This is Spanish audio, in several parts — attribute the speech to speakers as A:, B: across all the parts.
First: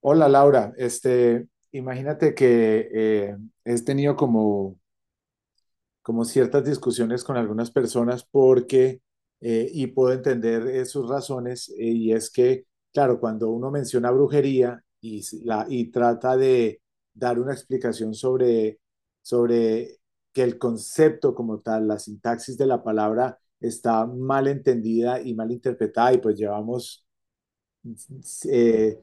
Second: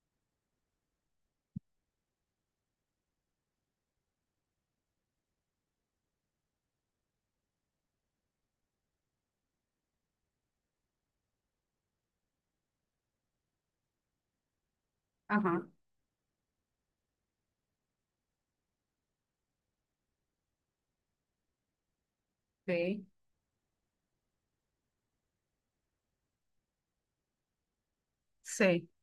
A: Hola Laura, imagínate que he tenido como, como ciertas discusiones con algunas personas porque, y puedo entender sus razones, y es que, claro, cuando uno menciona brujería y, la,
B: Ajá,
A: y trata de dar una explicación sobre, sobre que el concepto como tal, la sintaxis de la
B: sí,
A: palabra está mal entendida y mal interpretada, y pues llevamos
B: sí,
A: eh,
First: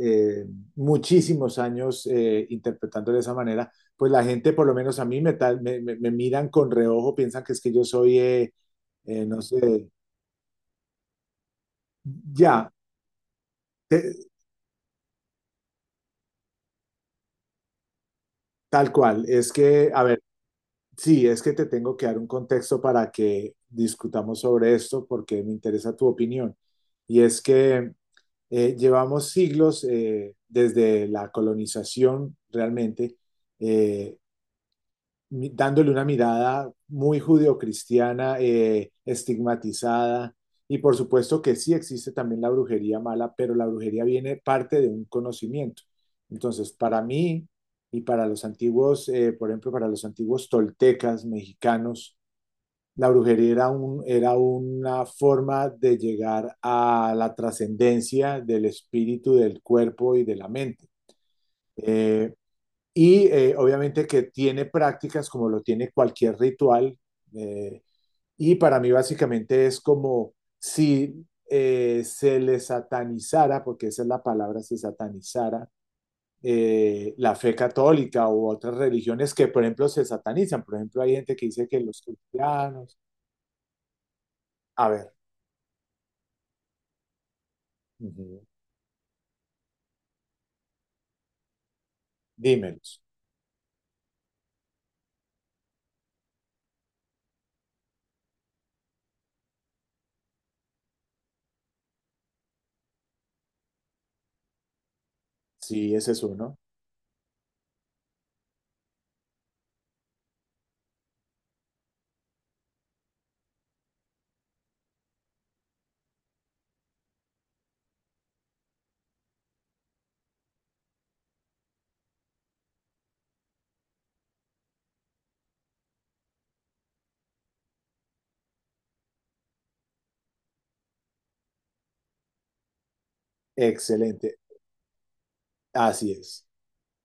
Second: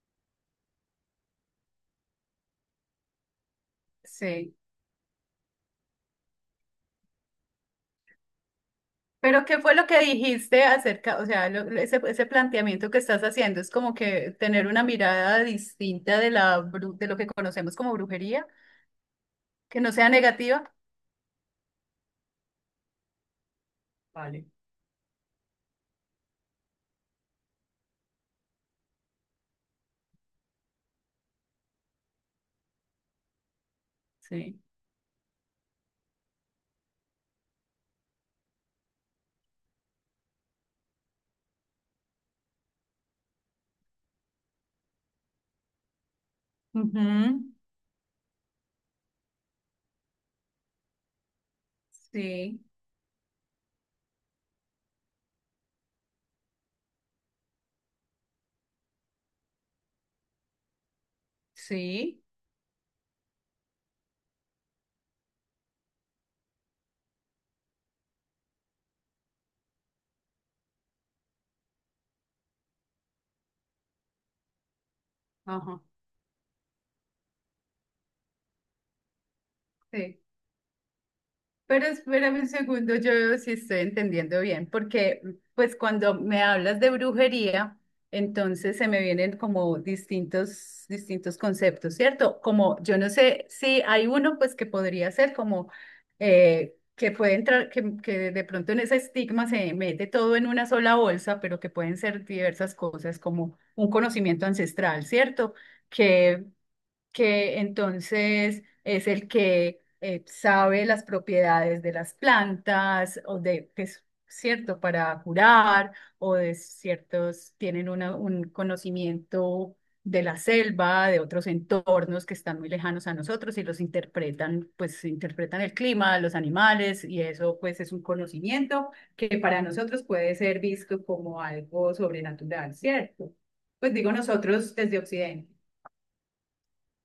A: eh, muchísimos años interpretando de esa manera, pues la gente,
B: sí.
A: por lo menos a mí, me, tal- me- me miran con reojo, piensan que es que yo soy, no
B: Pero ¿qué fue lo
A: sé,
B: que dijiste acerca, o sea, ese
A: ya,
B: planteamiento que estás haciendo es como
A: te-
B: que tener una mirada distinta de de lo que conocemos como brujería,
A: tal cual. Es
B: que
A: que,
B: no
A: a
B: sea
A: ver,
B: negativa?
A: sí, es que te tengo que dar un contexto para que discutamos
B: Vale,
A: sobre esto porque me interesa tu opinión. Y es que llevamos siglos desde la colonización realmente eh,
B: sí.
A: dándole una mirada muy judeocristiana, estigmatizada. Y por supuesto que sí existe también la brujería mala, pero la brujería viene parte de un conocimiento. Entonces, para mí
B: Ujú,
A: y para los antiguos, por ejemplo, para los antiguos toltecas mexicanos,
B: Sí,
A: la brujería era un, era una forma de llegar a la trascendencia del espíritu, del cuerpo y de la mente.
B: sí,
A: Eh, obviamente que tiene prácticas como lo tiene cualquier ritual. eh, y para mí básicamente es como si se le satanizara, porque esa es la palabra, se satanizara
B: ajá,
A: la fe católica u otras religiones que, por ejemplo, se
B: sí.
A: satanizan. Por ejemplo, hay gente que dice que
B: Pero
A: los
B: espérame un segundo,
A: cristianos...
B: yo veo si estoy entendiendo bien,
A: A ver,
B: porque pues cuando me hablas de brujería,
A: ujú,
B: entonces se me vienen como distintos, distintos conceptos, ¿cierto? Como yo
A: dímelos.
B: no sé si hay uno pues que podría ser como que puede entrar, que de pronto en ese estigma se mete todo en una sola bolsa, pero que pueden ser diversas cosas como un conocimiento ancestral, ¿cierto?
A: Sí, ese es
B: que
A: uno.
B: que entonces es el que sabe las propiedades de las plantas o de, que es cierto, para curar o de ciertos, tienen un conocimiento de la selva, de otros entornos que están muy lejanos a nosotros y los interpretan, pues interpretan el clima, los animales y eso pues es un conocimiento que para nosotros puede ser visto como algo sobrenatural, ¿cierto? Pues digo
A: Excelente.
B: nosotros desde Occidente,
A: Así es.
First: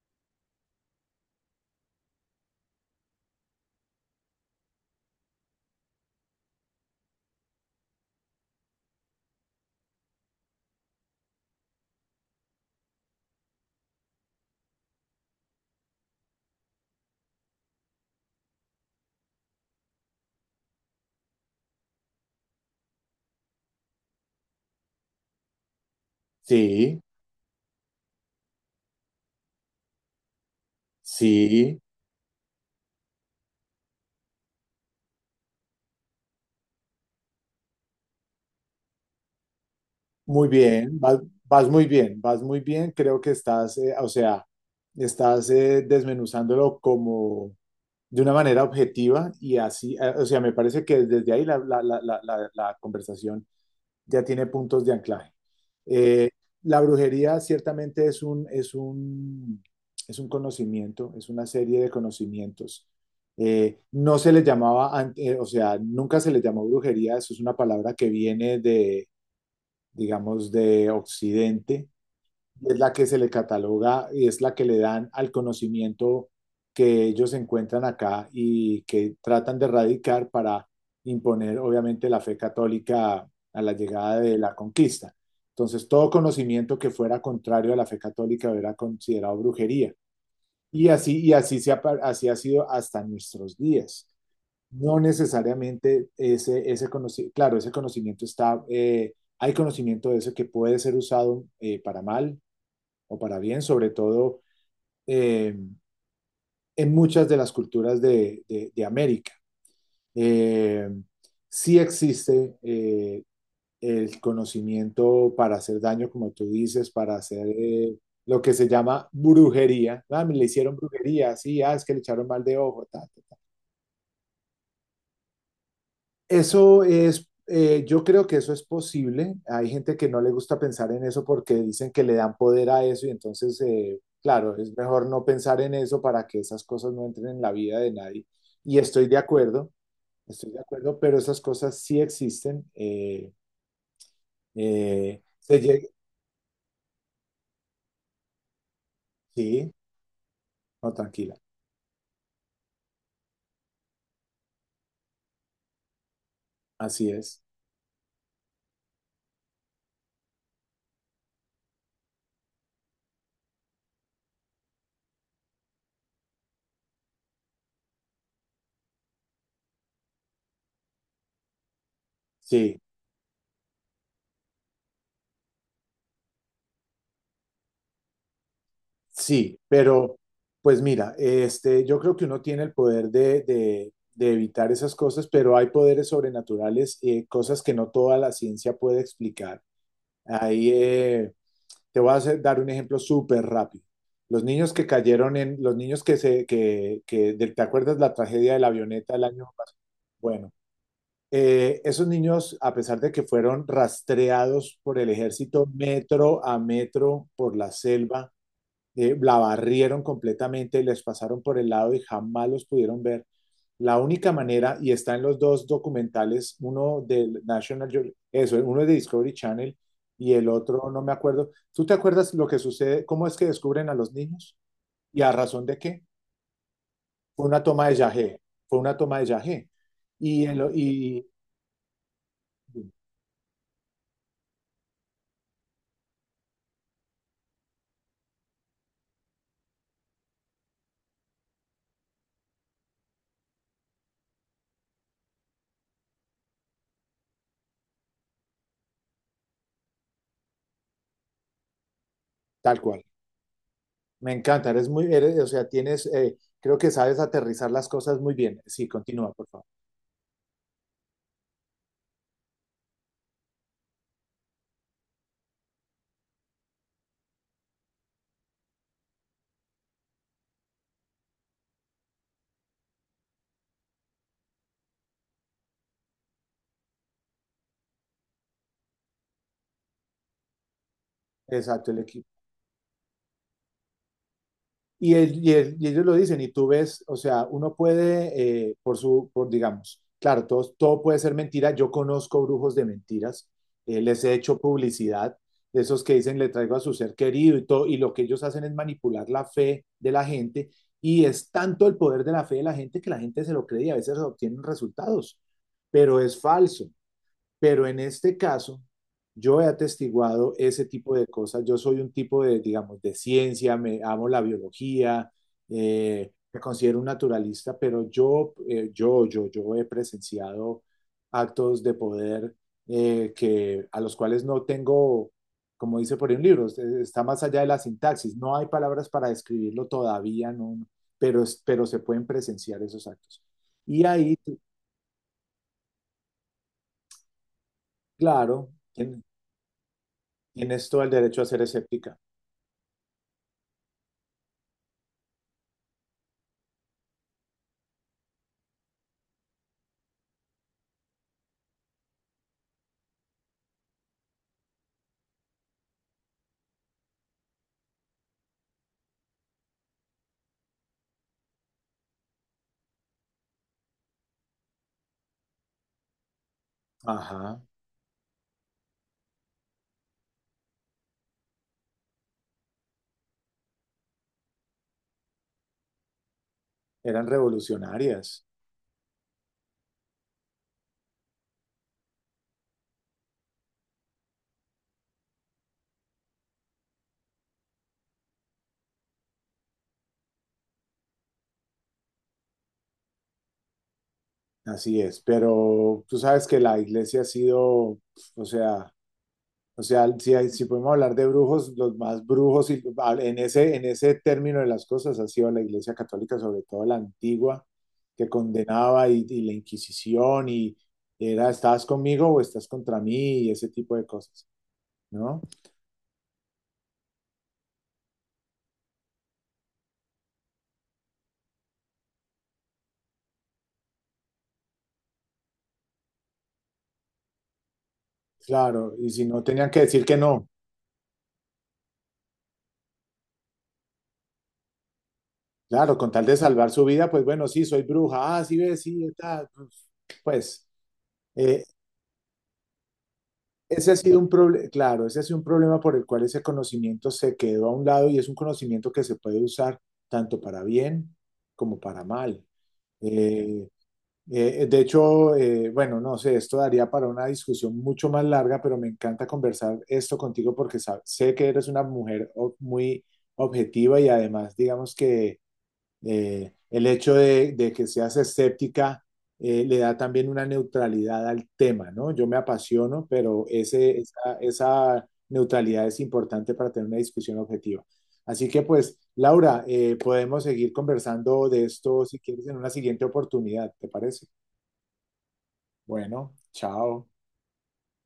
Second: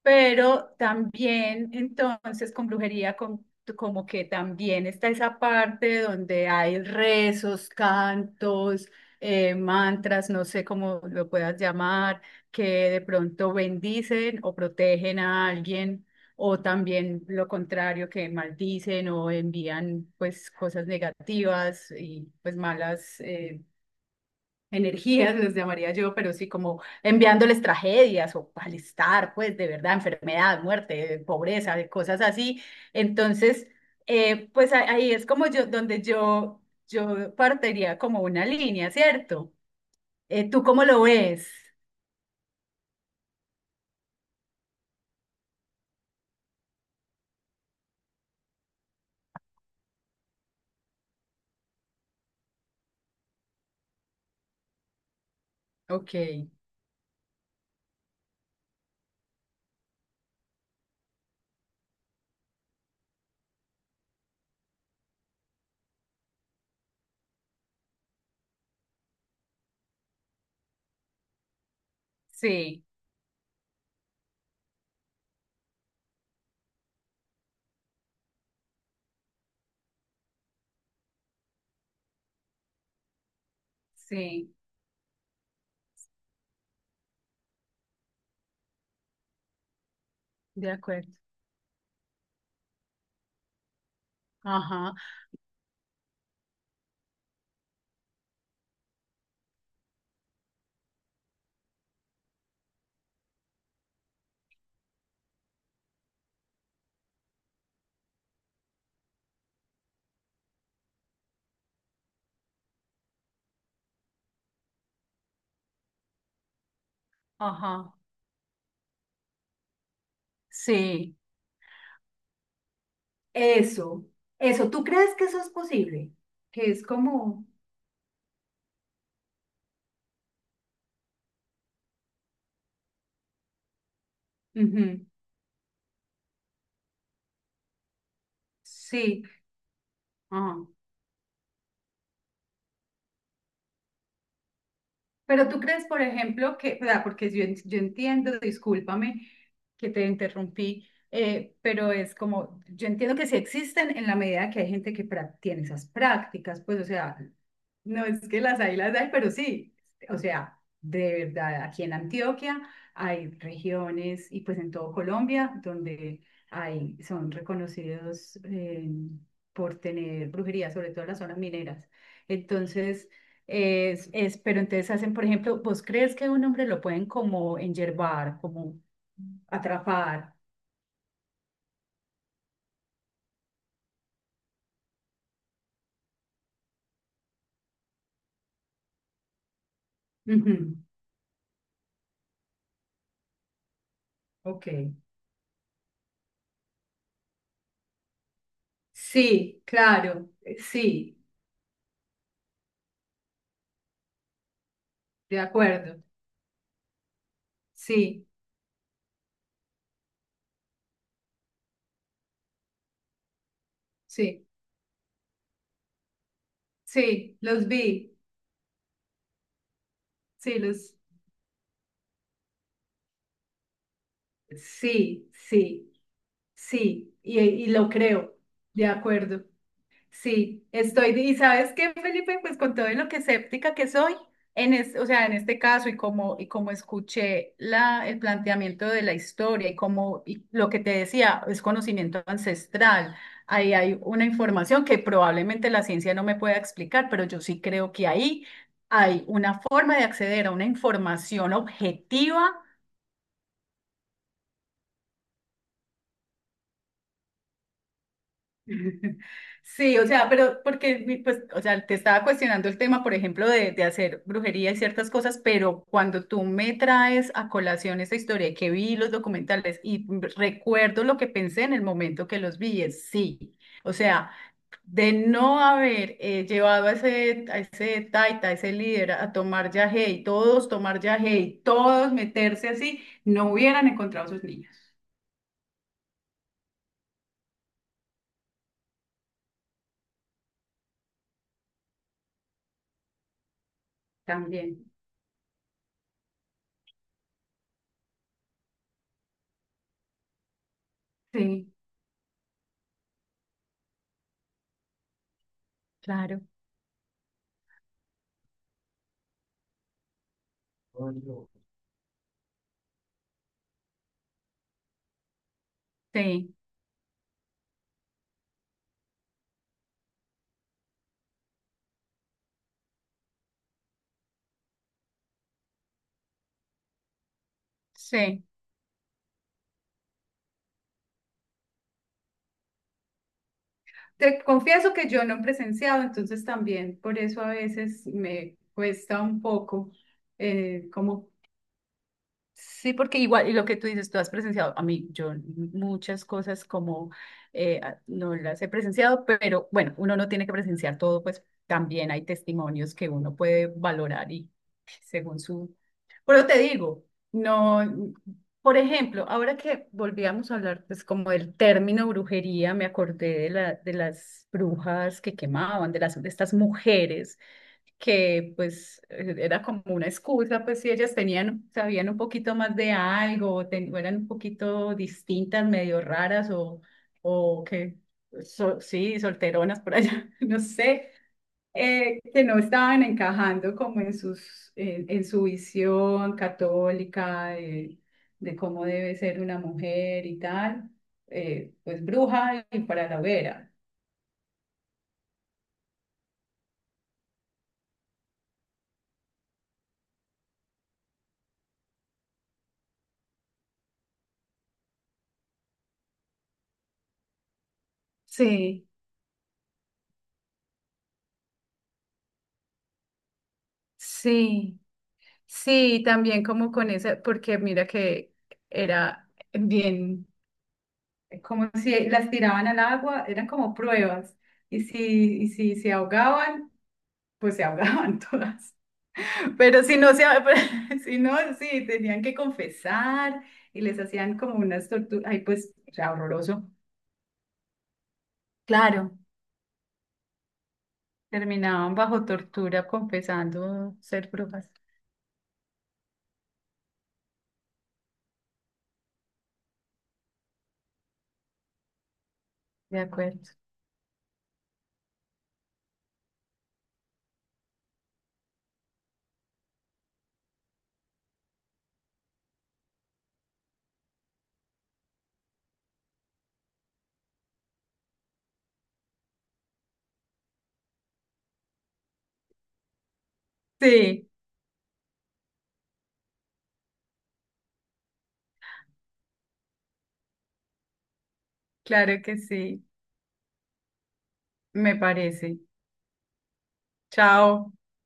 B: pero también entonces con como que también está esa parte donde hay rezos, cantos, mantras, no sé cómo lo puedas llamar, que de pronto bendicen o protegen a alguien. O también lo contrario, que maldicen o envían pues cosas negativas y pues malas energías, les llamaría yo, pero sí como
A: Sí,
B: enviándoles tragedias o malestar, pues de verdad, enfermedad, muerte, pobreza,
A: sí.
B: de cosas así. Entonces, ahí es como yo partiría como una línea, ¿cierto?
A: Muy
B: ¿Tú cómo
A: bien,
B: lo
A: vas,
B: ves?
A: vas muy bien, vas muy bien. Creo que estás, o sea, estás desmenuzándolo como de una manera objetiva y así, o sea, me parece que desde ahí la conversación ya tiene puntos de anclaje.
B: Ok,
A: Eh, la brujería ciertamente es un conocimiento, es una serie de conocimientos. No se le llamaba, o sea, nunca se le llamó brujería, eso es una palabra que viene digamos, de Occidente, y es
B: sí,
A: la que se le cataloga y es la que le dan al conocimiento que ellos encuentran acá y que tratan de erradicar para imponer, obviamente, la fe católica a la llegada de
B: sí,
A: la conquista. Entonces, todo conocimiento que fuera contrario a la fe católica era considerado brujería.
B: de acuerdo.
A: Y así, así ha sido hasta nuestros días.
B: Ajá,
A: No necesariamente ese, ese conocimiento, claro, ese conocimiento está, hay conocimiento de eso que puede ser usado para mal o para bien, sobre todo eh, en muchas de las culturas de América. Eh, sí existe el conocimiento para hacer daño, como tú dices, para hacer
B: ajá,
A: lo que se llama brujería. Ah, me le hicieron
B: sí.
A: brujería, sí, ah, es que le echaron mal de ojo, ta, ta.
B: Eso, eso, ¿tú crees que eso es posible? Que
A: Eso
B: es
A: es,
B: como,
A: yo creo que eso es posible. Hay gente que no le gusta pensar en eso porque dicen que le dan poder a eso y entonces, claro, es
B: ujú,
A: mejor no pensar en eso para que esas cosas no entren en la vida de nadie. Y
B: sí.
A: estoy de
B: Ajá.
A: acuerdo, pero esas cosas sí existen.
B: Pero
A: Se
B: tú crees,
A: llega,
B: por ejemplo, que, o sea, porque yo, yo entiendo, discúlpame
A: sí,
B: que te interrumpí,
A: no, tranquila,
B: pero es como, yo entiendo que sí existen en la medida que hay gente que tiene esas prácticas, pues, o
A: así
B: sea,
A: es.
B: no es que las hay, pero sí, o sea, de verdad, aquí en Antioquia hay regiones y pues en todo Colombia donde hay, son reconocidos por tener brujería, sobre todo en las zonas mineras.
A: Sí.
B: Entonces, es, pero entonces hacen, por ejemplo, ¿vos crees que un hombre lo pueden como enyervar, como
A: Sí, pero
B: atrapar?
A: pues mira, yo creo que uno tiene el poder de evitar esas cosas, pero hay poderes sobrenaturales, cosas que no toda la ciencia puede explicar. Ahí
B: Ujú.
A: te dar un ejemplo súper rápido. Los niños que
B: Ok.
A: cayeron en, los niños que se, que, de- ¿te acuerdas la tragedia de la avioneta el año
B: Sí,
A: pasado?
B: claro,
A: Bueno,
B: sí,
A: esos niños, a pesar de que fueron rastreados por el
B: de
A: ejército
B: acuerdo.
A: metro a metro por la
B: Sí,
A: selva, la barrieron completamente, les pasaron por el lado y jamás los pudieron ver. La única
B: sí,
A: manera, y está en los dos documentales, uno
B: sí,
A: del
B: los vi,
A: Eso, uno es de Discovery Channel y el
B: sí,
A: otro no me acuerdo. ¿Tú te acuerdas lo que sucede? ¿Cómo es que descubren a los niños? ¿Y
B: sí,
A: a razón de
B: sí,
A: qué?
B: sí,
A: Fue una
B: y lo
A: toma de
B: creo,
A: Yagé, fue
B: de
A: una toma de
B: acuerdo.
A: Yagé. Y,
B: Sí, estoy, y sabes qué, Felipe, pues con todo en lo que escéptica que soy, o sea, en este caso y como escuché el planteamiento de la historia y como y lo que te decía, es conocimiento ancestral, ahí hay una información que probablemente la ciencia no me pueda explicar, pero yo sí creo que ahí hay una forma de acceder a una información objetiva.
A: tal cual. Me encanta, eres muy, eres, o sea, tienes, creo que sabes aterrizar las cosas muy bien. Sí, continúa, por favor.
B: Sí, o sea, pero porque, pues, o sea, te estaba cuestionando el tema, por ejemplo, de hacer brujería y ciertas cosas, pero cuando tú me traes a colación esta historia y que vi los documentales y recuerdo lo que pensé en el momento que los vi, es sí. O sea, de no haber llevado a ese taita, a ese líder a tomar yagé y todos tomar yagé y
A: Exacto, el
B: todos
A: equipo.
B: meterse así, no hubieran encontrado a sus niños.
A: Y, y ellos lo dicen, y tú ves, o sea, uno puede, por su, por digamos, claro, todo, todo puede ser mentira. Yo conozco brujos de mentiras, les he hecho
B: También.
A: publicidad, de esos que dicen le traigo a su ser querido y todo, y lo que ellos hacen es manipular la fe de la gente, y es
B: Sí,
A: tanto el poder de la fe de la gente que la gente se lo cree y a veces obtienen resultados, pero es
B: claro.
A: falso. Pero en este caso, yo he atestiguado ese tipo de cosas. Yo soy un tipo de, digamos, de ciencia, me amo la biología,
B: Sí.
A: me considero un naturalista, pero yo he presenciado actos de poder que a los cuales no tengo, como dice por ahí un libro, está más allá de la sintaxis.
B: Sí,
A: No hay palabras para describirlo todavía, no, no, pero, pero se pueden presenciar esos actos. Y ahí,
B: te confieso que yo no he presenciado, entonces también por eso a veces me
A: claro,
B: cuesta un poco
A: tienes todo el
B: como...
A: derecho a ser escéptica.
B: Sí, porque igual, y lo que tú dices, tú has presenciado, a mí, yo muchas cosas como no las he presenciado, pero bueno, uno no tiene que presenciar todo, pues también hay testimonios que uno puede valorar y según su... Pero te digo, no, por ejemplo, ahora que volvíamos a hablar, pues como del término brujería, me acordé de de las brujas que quemaban, de de estas mujeres
A: Ajá,
B: que pues era como una excusa, pues si ellas tenían, sabían un poquito más de algo, o eran un poquito distintas, medio raras
A: eran
B: o que,
A: revolucionarias,
B: sí, solteronas por allá, no sé, que no estaban encajando como en en su visión católica de cómo debe ser una mujer y tal, pues bruja y para la hoguera.
A: así es, pero tú sabes que la iglesia ha sido, o sea, o sea, si, si podemos hablar de brujos, los más brujos y, ah, en ese término de las cosas ha sido la iglesia católica, sobre todo la antigua, que
B: Sí,
A: condenaba y la Inquisición y era, ¿estás conmigo o estás contra mí? Y ese tipo de cosas,
B: sí,
A: ¿no?
B: sí, también como con esa, porque mira que era bien. Es como si las tiraban al agua, eran como pruebas. Y si se ahogaban, pues se ahogaban todas.
A: Claro, y si no, tenían que
B: Pero si
A: decir
B: no,
A: que no.
B: si no, sí, tenían que confesar y les hacían como unas torturas. Ay, pues, o
A: Claro, con
B: sea,
A: tal de
B: horroroso.
A: salvar su vida, pues bueno, sí, soy bruja, ah, sí ves, sí,
B: Claro,
A: está. Pues eh,
B: terminaban bajo tortura
A: ese ha
B: confesando
A: sido un
B: ser
A: problema,
B: brujas.
A: claro, ese ha sido un problema por el cual ese conocimiento se quedó a un lado y es un conocimiento que se puede usar tanto para bien como para mal.
B: De acuerdo.
A: Eh, de hecho, bueno, no sé, esto daría para una discusión mucho más larga, pero me encanta conversar esto contigo porque sé que eres una mujer muy objetiva y además, digamos que el hecho que seas escéptica le da también una neutralidad al tema, ¿no? Yo me apasiono, pero esa,
B: Sí,
A: esa neutralidad es importante para tener una discusión objetiva. Así que pues, Laura, podemos seguir conversando de esto si
B: claro que
A: quieres en una
B: sí,
A: siguiente oportunidad, ¿te parece?
B: me parece.
A: Bueno, chao.
B: Chao.